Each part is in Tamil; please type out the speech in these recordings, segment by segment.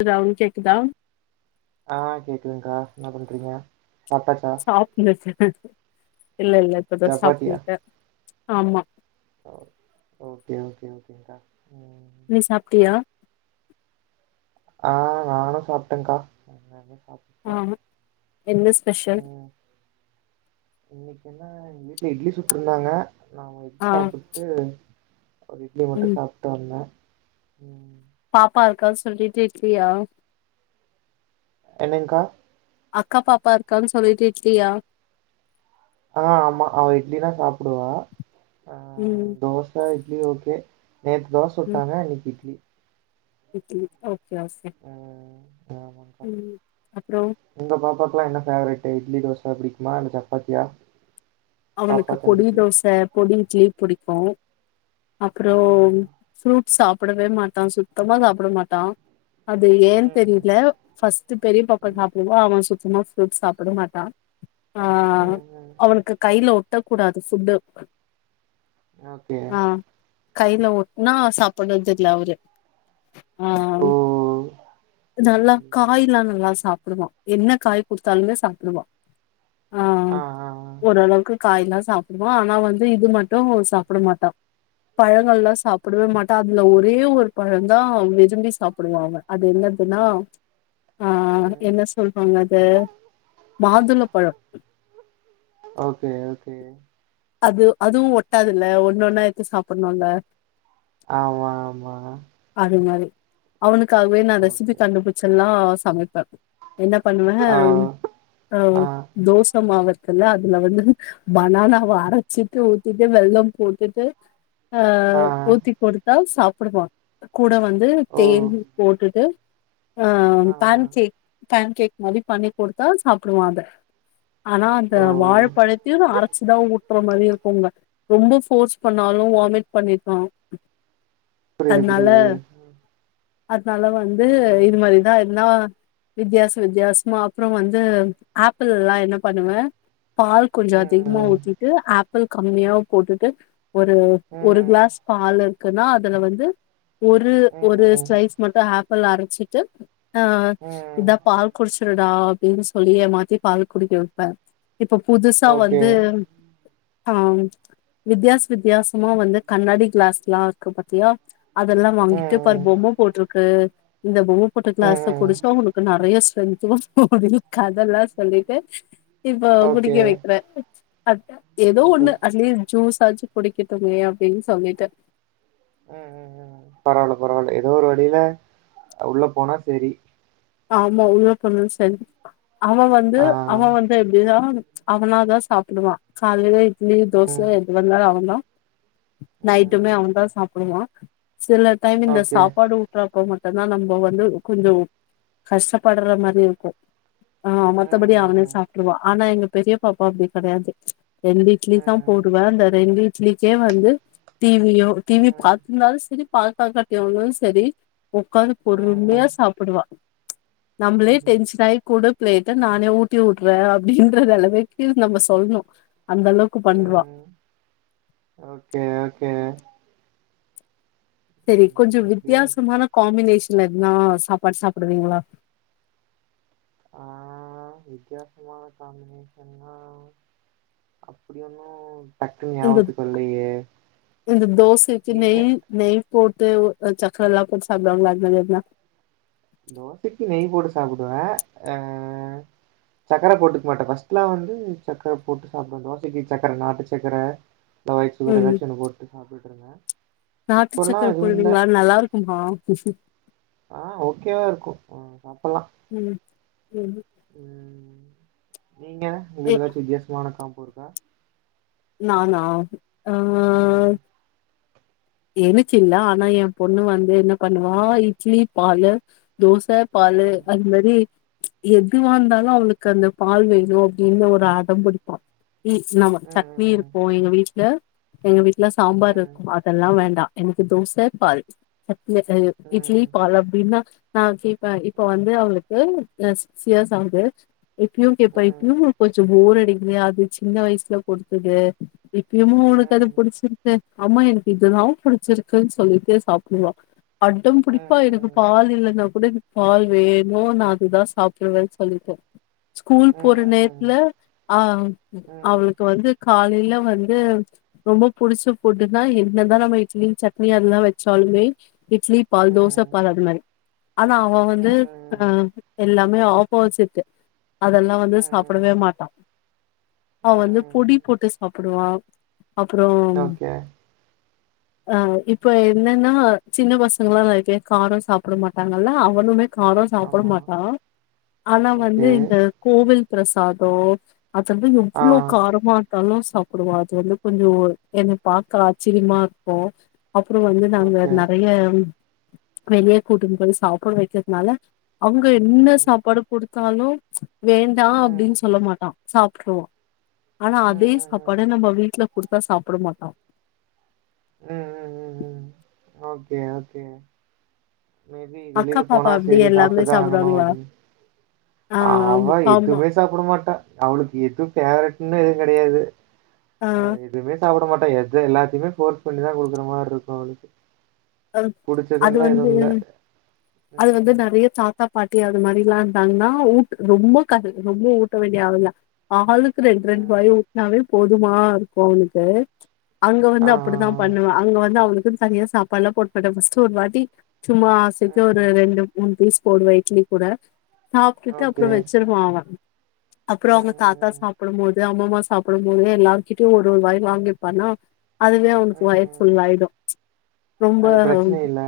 அதாவ் கேக்குதா ஆ கேக்குது கா என்ன பண்றீங்க சாப்டாச்சா சாப்டுனுக்கே இல்ல இல்ல இப்பதா சப்பாத்தியா? சாப்னுக்கே ஆமா ஓ ஓகே ஓகே ஓகேங்கா ம் நீ சாப்ட்டியா ஆ நானு சாப்ட்டேக்கா [inaudible] சாப் ஆஹ என்ன ஸ்பெஷல் ம் இன்னைக்கு என்னா எங்க வீட்ல இட்லி சுட்டு இருந்தாங்க நா வ ஆ சாப்புட் டு ஒரு இட்லி மட்டு ம் சாப்ட்டு வந்தே ம் பாப்பா இருக்கானு சொல்லிட்டு இட்லியா என்னங் கா அக்கா பாப்பா இருக்கான் சொல்லிட்டு இட்லியா ஆ ஆமா அவ இட்லிதா சாப்டுவா ஆ ம் தோச இட்லி ஓகே நேத் தோ ம் சுட்டாங்க இன்னைக் இட்லி இட்லி ஓகே ஒகே ம் ம் அப்றோ ஒங்க பாப்பாக்லா என்ன ஃபேவரைட் இட்லி தோச பிடிக்குமா இல்ல சப்பாத்தியா பாப்பா அவனுக்கு பொடி தம்பிக்கு தோச பொடி இட்லி பிடிக்கு அப்றோ ம் ஃப்ரூட் ஸ் சாப்டவே மாட்டா சுத்தமா சாப்ட மாட்டா அது ஏன் ம் ம் தெரில ஃபஸ்ட் பெரிய பாப்பா சாப்டுனு அவெ சுத்தமா ஃப்ரூட்ஸ் சாப்ட மாட்டா ஆ ம் ம் அவனுக்கு கைல ஒட்ட கூடாது ஃபுட்டு ஓகே ஆ கைல ஒட்னா சாப்புட்றதுல அவரு ஆ ஓ சரி நல்லா சரி சரி காய்ல்லா நல்லா சாப் டுவா என்ன காய் குடுத்தாலுமே சாப்ட்றுவா ஆ ஆ அ ஓரளவுக்கு காய்லா சாப்டுவா ஆனா வந்து இது மட்டு சாப்ட மாட்டா பழங்கள்ளா சாப்புடவே மாட்டா அதுல ஒரே ஒரு பழந்தா விரும்பி சாப்டுவா அவெ அது என்னதுனா ஆ ம் என்ன சொல்வாங்க அத மாதுளப்பழொ ஓகே ஓகே அது அதுவு ஒட்டாதுல்ல ஒன்னொன்னா எடுத்து சாப்பணுல்ல ஆமா ஆமா அது மாரி அவனுக்காகவே நா ரெசிபி ஓகே கண்டுபிடிச்சல்லா சமைப்பே என்ன பண்ணுவே ஆ அவ் ஆ தோச மாவு இருக்குல அதுல வந்து பனானாவ அர அச்சிட்டு ஊத்திட்டு வெல்லோ போட்டுட்டு ஆ ஊத்தி கொடுத்தால் சாப்டுவான் கூட வந்து ஓ தேன் போட்டுட்டு ஆ பேன் கேக் பேன் கேக் மாரி பண்ணி குடுத்தால் சாப்டுவா அத ஆனா அந்த ஓ வாழ பழத்தையு நா அரைச்சுதா ஊ த்துற மாரி இருக்குங்க ரொம்ப ஃபோர்ஸ் பண்ணாலு வாமிட் பண்ணிட்றா புரிது புரிது அதனால வந்து இது மாரிதா இதுனா வித்தியாச வித்தியாசமா அப்பறோ வந்து ஆப்பிள்லா என்ன பண்ணுவே பால் கொஞ்சோ ம் அதிகமா ம் ஊத்தி ஆப்பிள் கம்மியாவ போட்டுட்டு ஒரு ஒரு ம் கிளாஸ் பால் இருக்குன்னா அதுல வந்து ஒரு ஒரு ம் ம் ஸ்லைஸ் மட்டு ஆப்பிள் அரச்சுட்டு ஆ ம் இதா பால் குடிச்சிருடா அப்டின்னு சொல்லி ஏமாத்தி பால் குடிக்க வெப்பே இப்போ புதுசா ஓகே வந்து ஆ ம் வித்தியாச வித்தியாசமா வந்து கண்ணாடி கிளாஸ்லா இருக்கு பாத்தியா அதெல்லாம ம் வாங்கிட்டு பார் ம் பொம்ம போட்டிருக்கு இந்த பொம்மை போட்ட ம் கிளாஸ்ல ம் குடிச்சா உனக்கு நறைய ஸ்ரென்து வரும் அப்டிலா கதெல்லா சொல்லிட்டு இப்ப ஓகே குடிக்க வெக்கிறே அதா ஏதோ ஒன்னு சூப்பர் அட்லீஸ் ஜூஸ்ஸாச்சு குடிக்கட்டுமே அப்டின்னு சொல்லிட்டு அ அ அ பரவால்ல பரவால்ல ஏதோ ஒரு வழியில உள்ள போனா சேரி ஆமா உள்ள போணா சேரி அவ வந்து ஆ அவ வந்து எப்டினா அவனாதா சாப்டுவா காலையில இட்லி தோச ம் எதுவாயிருந்தாலு அவன்தா நைட்டுமே ம் அவன் தா சாப்டுவா சில டைம் இந்த ஓகே சாப்பாடு ஊ ட்றப்ப மட்டும்தா நம்ம வந்து கொஞ்சோ கஷ்டப்பட்றா மாரி இருக்கு ஆ மத்தபடி அவனே ம் சாப் டுறுவா ஆனா எங்க பெரிய பாப்பா அப்டி கெடையாது ரெண்டு இட்லி தா ம் போடுவா அந்த ரெண்டு இட்லி க்கே வந்து டி வி யோ டி வி ம் ம் பாத்திருந்தாலு செரி பாக்காட்டியாலு செரி ஒட்காந்து பொறுமையா ம் சாப்டுவா நம்மளே டென்ஷனாகி குடு பிளேட்ட நானே ஊட்டி உட்றே அப்டின்ற அளவுக்கு நம்ம சொல்லணு அந்த அளவுக்கு பண்ருவா ம் ஓகே ஓகே சேரி கொஞ்சோ ம் எப்டியு வித்தியாசமான காம்பினேஷன்ல இருந்தா சாப்பாடு சாப்டுவீங்ளா ஆ வித்தியாசமான காம்பினேஷன்னா அப்புடி ஒன்னு டக்குன்னு இந்த ஞாபத்துக்கு வரலையே இந்த தோசைக்கு நீங்க நெய் நெய் போட்டு சக்கரல்லா போட்டு சாப்டுவாங்கல அந்த மாரி தா தோசைக்கு நெய் போட்டு சாப்புடுவே அ சக்கர போட்டுக்க மாட்டே ஃபர்ஸ்ட்லாம் வந்து சர்க்கர போட்டு சாப்புடுவே தோசைக்கு சர்க்கர நாட்டு சக்கர காய் சுகர் ம் ஏதாச்சி ஒன்னு போட்டு சாப்டுட்டு இருந்த நாட்டு சக்கர போடுவீங்ளா நல்லா இருக்குமா ஆ ஓகேவா இருக்கு சாப்பட்லா ம் ம் ம் ம் நீங்க ஏ உங்களுக்கு ஏதாச்சி வித்தியாசமான காம்போ இருக்கா நானா அ ம், எனுக்கு இல்ல ஆனா எயா பொண்ணு வந்து என்ன பண்ணுவா இட்லி பாலு தோச பாலு ம், அந்த மாரி எதுவா இருந்தாலு அவுளுக்கு அந்த பாலு வேணும் அப்புடின்னு ஒரு அடம் புடிப்பா இ நம்ப சட்னி ம், இருக்கு எங்க வீட்ல எங்க வீட்ல சாம்பார் ம், இருக்கு அ அதெல்லா வேண்டா எனக்கு தோச பால் சட் ம், இட்லி ம், பால் அப்டின்னா நா கேப் ப இப்ப வந்து அவங்களுக்கு சிக்ஸ் இயர்ஸ் ஆவுது இப்பியு கேப்பா ம், இப்பியு கொஞ்சோ போர் அடிக்க அது சின்ன வயசுல கொடுத்தது இப்பயுமே உனக்கு அது ம், புடிச்சிரு கு அம்மா எனக்கு இதுதா புடிச்சிருக்குன்னு சொல்லிட்டே சாப்புட்ருவா அடம் ம், புடிப்பா எனக்கு ம், பால் இல்லைன்னா கூட பால் வேணு நா அதுதா சாப்புடுவேன்னு சொல்லிட்டு ஸ்கூல் போற ம், நேரத்துல அ ம், அவுளுக்கு வந்து காலையில வந்து ரொம்ப புடிச்ச ஃபுட்னா என்னதா நம்ம இட்லி சட்னி அதெல்லா வெச்சாலுமே இட்லி பால் தோச ம், பால் அது மாரி ஆனா அவ ம், வந்து அ ம், எல்லாமே ஆப் போசிட்டு அதெல்லா வந்து சாப்டவே ம், மாட்டா அவ வந்து ம். பொடி போட்டு சாப் டுவா அப்பறோம் ஓகே. ஆ இப்ப என்னன்னா சின்ன பசங்களா நெறய பேர் காரோ சாப்ட மாட்டாங்கல்ல அவனுமே காரோ சாப்ட ஆமா. மாட்டா ஆனா வந்து ஓகே. இந்த கோவில் பிரசாதோ அது வந்து ஆ. எவ்வளோ காரமா இருந்தாலு சாப்டுவா அது வந்து கொஞ்சோ எனக்கு பாக்க ஆச்சிர்யமா இருக்கு அப்பறோ வந்து நாங்க ஓகே. நெறைய வெளிய கூட்டுன்னு போய் சாப்ட வைக்கிறதுனால அவுங்க என்ன ம், சாப்பாடு குடுத்தாலு வேண்டா ம், அப்டின் சொல்ல மாட்டா சாப்ட்ருவா ஆனா ம், அதே ம், ம், சாப்பாட நம்ம வீட்ல குடுத்தா சாப்ட மாட்டா ம் ம் ம் ம் ஓகே ஓகே மே பி அக்கா, வெளில பாப்பா போனா அப்படி சேரி எல்லாமே சாப்ட்டுதா ஆகணு சாப்பிடுவாங்களா? அப்டின் ஆ அவ ஆமா ஆமா. எதுமே சாப்ட மாட்டா அவளுக்கு எது பேவரட்ன்னே எதுவு கெடையாது ஆ எதுமே சாப்ட மாட்ட எது எல்லாத்தயுமே போர்ஸ் பண்ணிதா குடுக்குற மாரி இருக்கு அவளுக்கு அம் அது புடிச்சதுன்லாம் வந்து எதுவும் இல்ல. அது வந்து ம், நெறைய தா த்தா பாட்டி அது மாரில்லா இருந்தாங்கன்னா ஊட் ரொம்ப கத ரொம்ப ஊட்ட வேண்டிய ஆவல்ல ஆளுக் கு ரெண்டு ரெண்டு ம். வாய் ஊட்னாவே போதுமா இருக்கு அவனுக்கு அங்க வந்து ஆ, ஆ, அப்டிதா பண்ணுவே அங்க வந்து அவளுக்குன்னு தனியா சாப்பாடுல்லா போட மாட்டே ஃபர்ஸ்ட் ஒரு வாட்டி சும்மா ஆ. ஆசைக்கு ஒரு ம். ரெண்டு மூணு பீஸ் போடுவே இட்லி கூட சாப்ட்டுட்டு அப்பறோ ஓகே. வச்சிருவா அவே அப்பறோ ம், அவுங்க தாத்தா ம், ம். சாப்டும் போது அம்மம்மா சாப்டும் போது எல்லார்கிட்டயு ஒரு ஒரு வாய் வாங்கிப்பானா அதுவே அவனுக்கு வயிறு ம். ஃபுல்லாயிடு ரொம்ப அது பிரச்சனை இல்ல.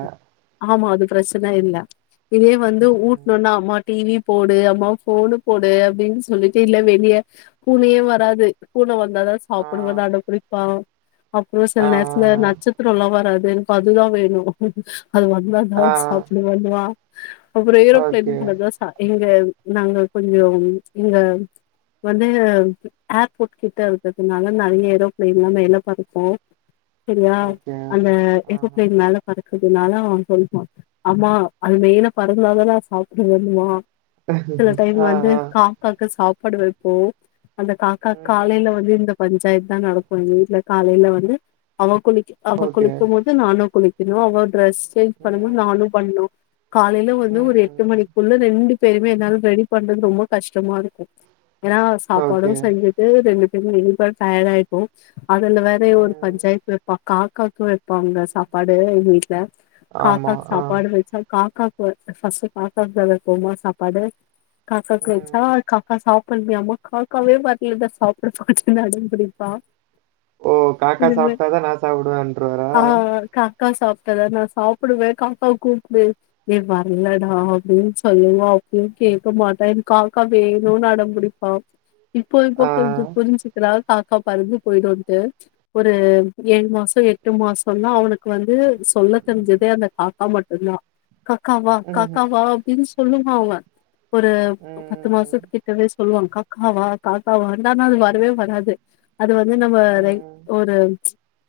ஆமா அது பிரச்சனை இல்ல இதே வந்து ம். ஊட்னோன்னா அம்மா டி வி போடு அம்மா ஃபோனு போடு அப்டின்னு சொல்லிட்டு இல்ல வெளிய பூனையே வராது பூனை வ ந்தாதா ஆ, சாப்டுவேன்னு அடோ பிடிப்பா அப்பறோ சில ஆ, நேரத்துல நட்சத்திரோல்லா வராது அதுதா வேணு அது வந்தா தா ஆ, ஆ. சாப்டுவேன்னுவா அப்பறோ ஓகே, ஏரோபிளேன் போனாதா சா எங்க நாங்க கொஞ்சோ எங்க வந்து ஏர்போர்ட் கிட்ட இருக்கதுனால நெறைய ஏரோப்ளேன்ல்லா மேல பறக்கு சரியா ஓகே அந்த ஓகே ஆமா ஏரோபிளைன் மேல பறக்குதுனால அவே சொல்லுவா அம்மா அது மேல பறந்தாதா நா சாப்டுவேன்னுவா சில டைம் ஆ, வந்து ஆ. கா க்காக்கு சாப்பாடு வைப்போ அந்த காக்கா ம். காலேல வந்து இந்த பஞ்சாயத்துதா நடக்கு எங்க வீட்ல காலேல வந்து அவ குளிக்க அவ ஓகே. குளிக்கும்போது நானு குளிக்கணு அவ டிரஸ் சேஞ்ச் ம். பண்ணும்போது நானு பண்ணணு காலேல ம், வந்து ஒரு ம், எட்டு ம். மணிக்குள்ள ரெண்டு பேருமே என்னால ரெடி பண்றது ரொம்ப கஷ்டமா இருக்கு ஏன்னா சாப்பாடு ஓகே. செஞ்சிட்டு ரெண்டு பேரயு ரெடி பண்ண டயர்டு ஆயிடுவோ அதுல வேற இவ ஒரு ம். பஞ்சாயத்து வைப்பா காகாக்கு வைப்பாங்க சாப்பாடு எங்க வீட்ல ஆமா. காக்காக்கு ஆ. சாப்பாடு வச்சா காக்காக்கு ஃபர்ஸ்ட் காக்காக்கு தா வைபோமா சாப்பாடு காக்காக்கு வச்சா ம். காக்கா சாப்ட்ல்லயாமா காக்கவே வரல நா சாப்ட மாட்டேன்னு அடம்பிடிப்பா ஓ காக்கா சாப்ட்டாதா நா சாப்டுவேன்றுவரா ஆ காக்கா சாப்ட்டாத நா சாப்டுவே காக்காவ கூப்டு டேய் வரலடா அப்டின்னு சொல்லுவோ அப்பவு கேட்க மாட்டே எனக்கு காக்கா வேணுன்னு அடம் பிடிப் பா இப்போ இப்போ ஆ. கொஞ்சோ புரிஞ்சி ரா காக்கா பறந்து போயிடுன்ட்டு ஒரு ஏழு மாசோ எட்டு மாசோனா அவனு க்கு வந்து சொல்ல தெரிஞ்சதே அந்த காக்கா மட்டுதா காக்காவா ம்ஹ்ம். காக்காவா அப்டின்னு சொல்லுவா அவ ஒரு ம், பத்து ம், ம். மாசத்து கிட்டவே சொல்லுவாங்க்கா க்காவா காக்காவா வந்தானா அது வரவே வராது அது வந்து நம்ம ம், லைக் ம். ஒரு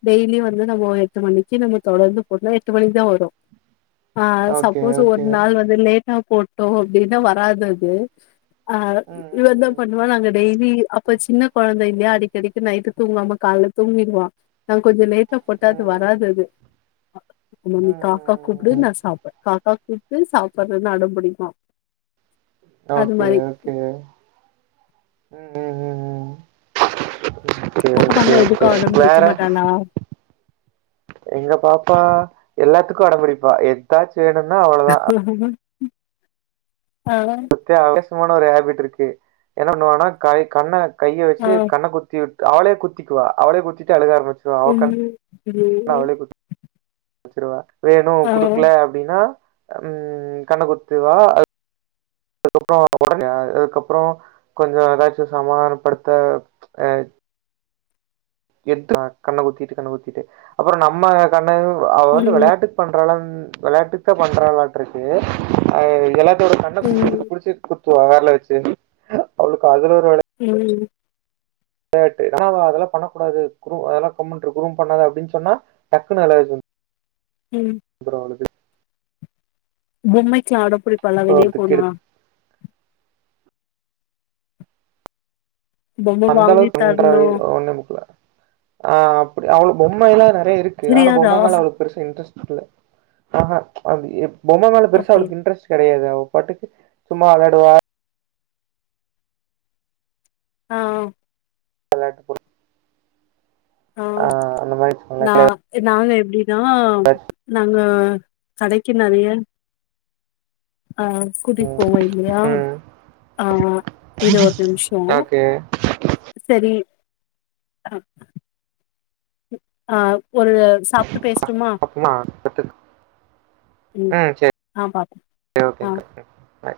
டெய்லி வந்து நம்போ எட்டு மணிக்கு நம்ம தொடர்ந்து போட்னா எட்டு மணிக்கு தா வரு ஆ ஓகே, சப்போஸ் ஒரு ஓகே. நாள் வந்து லேட்டா போட்டோ அப்டின்னா வராது அது ஆ ம், இவ ம், என்னப் பண்ணுவா நாங்க டெய்லி அப்ப சின்ன கொழந்த இல்லயா அடி க்கடிக்கி நைட்டு தூங்காம கால்ல தூங்கிருவா நாங்க கொஞ்சோ லேட்டா போட்டா ம். அது ம். வராது அது அம்மா ம், நீ ம், காக்கா கூப்டு ம், ம். நா சாப்பட் காக்கா கூப்டு சாப்படறன்னு அடம் புடிப்பா ஓகே ஓகே ம் ம் ம் ம் ஓகே ஓகே பாப்பாலா எதுக்கு ஓகே அடம்புடிக்க வேற மாட்டாளா எங்க பாப்பா எல்லாத்துக்கு அடம்புடிப்பா எதாச்சு வேணுன்னுன்னா அவ ஆ [unintelligible] ஆவேசமான ஒரு ஹேபிட் இருக்கு என்ன பண்ணுவானா கை கண்ண கைய ஆ வச்சு கண்ண குத்தி உட் அவளே குத்திக்குவா அவளே குத்திட்டு அழுக ஆரம்பிச் ஒன்னு [unintelligible] சுருவா வேணு ஆ குடுக்கல அப்டின்னா ம் கண்ணக்குத்திவா அ அதுக்கப்புறோ [inaudible] அதுக்கப்புறோ கொஞ்சோ எதாச்சு சமாதானப்படுத்த அ எட்றா கண்ண குத்திட்டு கண்ண குத்திட்டு அப்புறோ நம்ம கண்ண அவ வந்து ம் விளையாட்டுக் பண்றாளன் வெளாட்டுக்கா பண்றாளாட்ருக்கு அ எலாத்தோட கண்ண புடிச்சுட் ம் புடிச்சுட் குத்துவா வெரல வச்சு அவளுக்கு அதுல ஒரு வெளா ம் வெளாட்டு நா வேற அதெல்லா பண்ணக்கூடாது குரு அதல்லா கம்முண்ட்டிரு குரும் பண்ணாத அப்டின்னு சொன்னா டக்குன்னு [unintelligible] ம் வந்துரு அவளுக்கு பொம்மைக்கலா அடம் புடிப்பாலா இதுக்கு வெளியப்போனா எடு- பொம்ம அந்த வாங்கி அளவுக்கு தரணு தொந்தரவு ஒன்னு [unintelligible] ஆ அப்டி அவுளுக் பொம்மைல்லா நெறைய இருக்கு ஆனா தெரியாதா பொம்ம மேல அவளுக் பெருசா இன்ட்ரஸ்ட் இல்ல ஆ ஹா அது எப் பொம்ம மேல பெருசா அப்டின் அவளுக்கு இன்ட்ரஸ்ட் கெடையாது அவ பாட்டுக்கு சும்மா வெளாடுவா ஆ வெளாட்டுக் கூட ஆ ஆஹ் அந்த மாதிரி நா வச்சுக்கோங்களேன் நாங்க எப்டினா நாங்க கடைக்கு நறைய ஆ கூட்டிட்போவோ இல்லையா ம் ஆ இரு ஒரு நிமிஷோ ஓகே சரி அ ஆ ஒரு சாப்ட்டு பேசட்டுமா அப்பமா பத்து. ம் ஆ பாப்போ ஆ ஓகேங்க ம்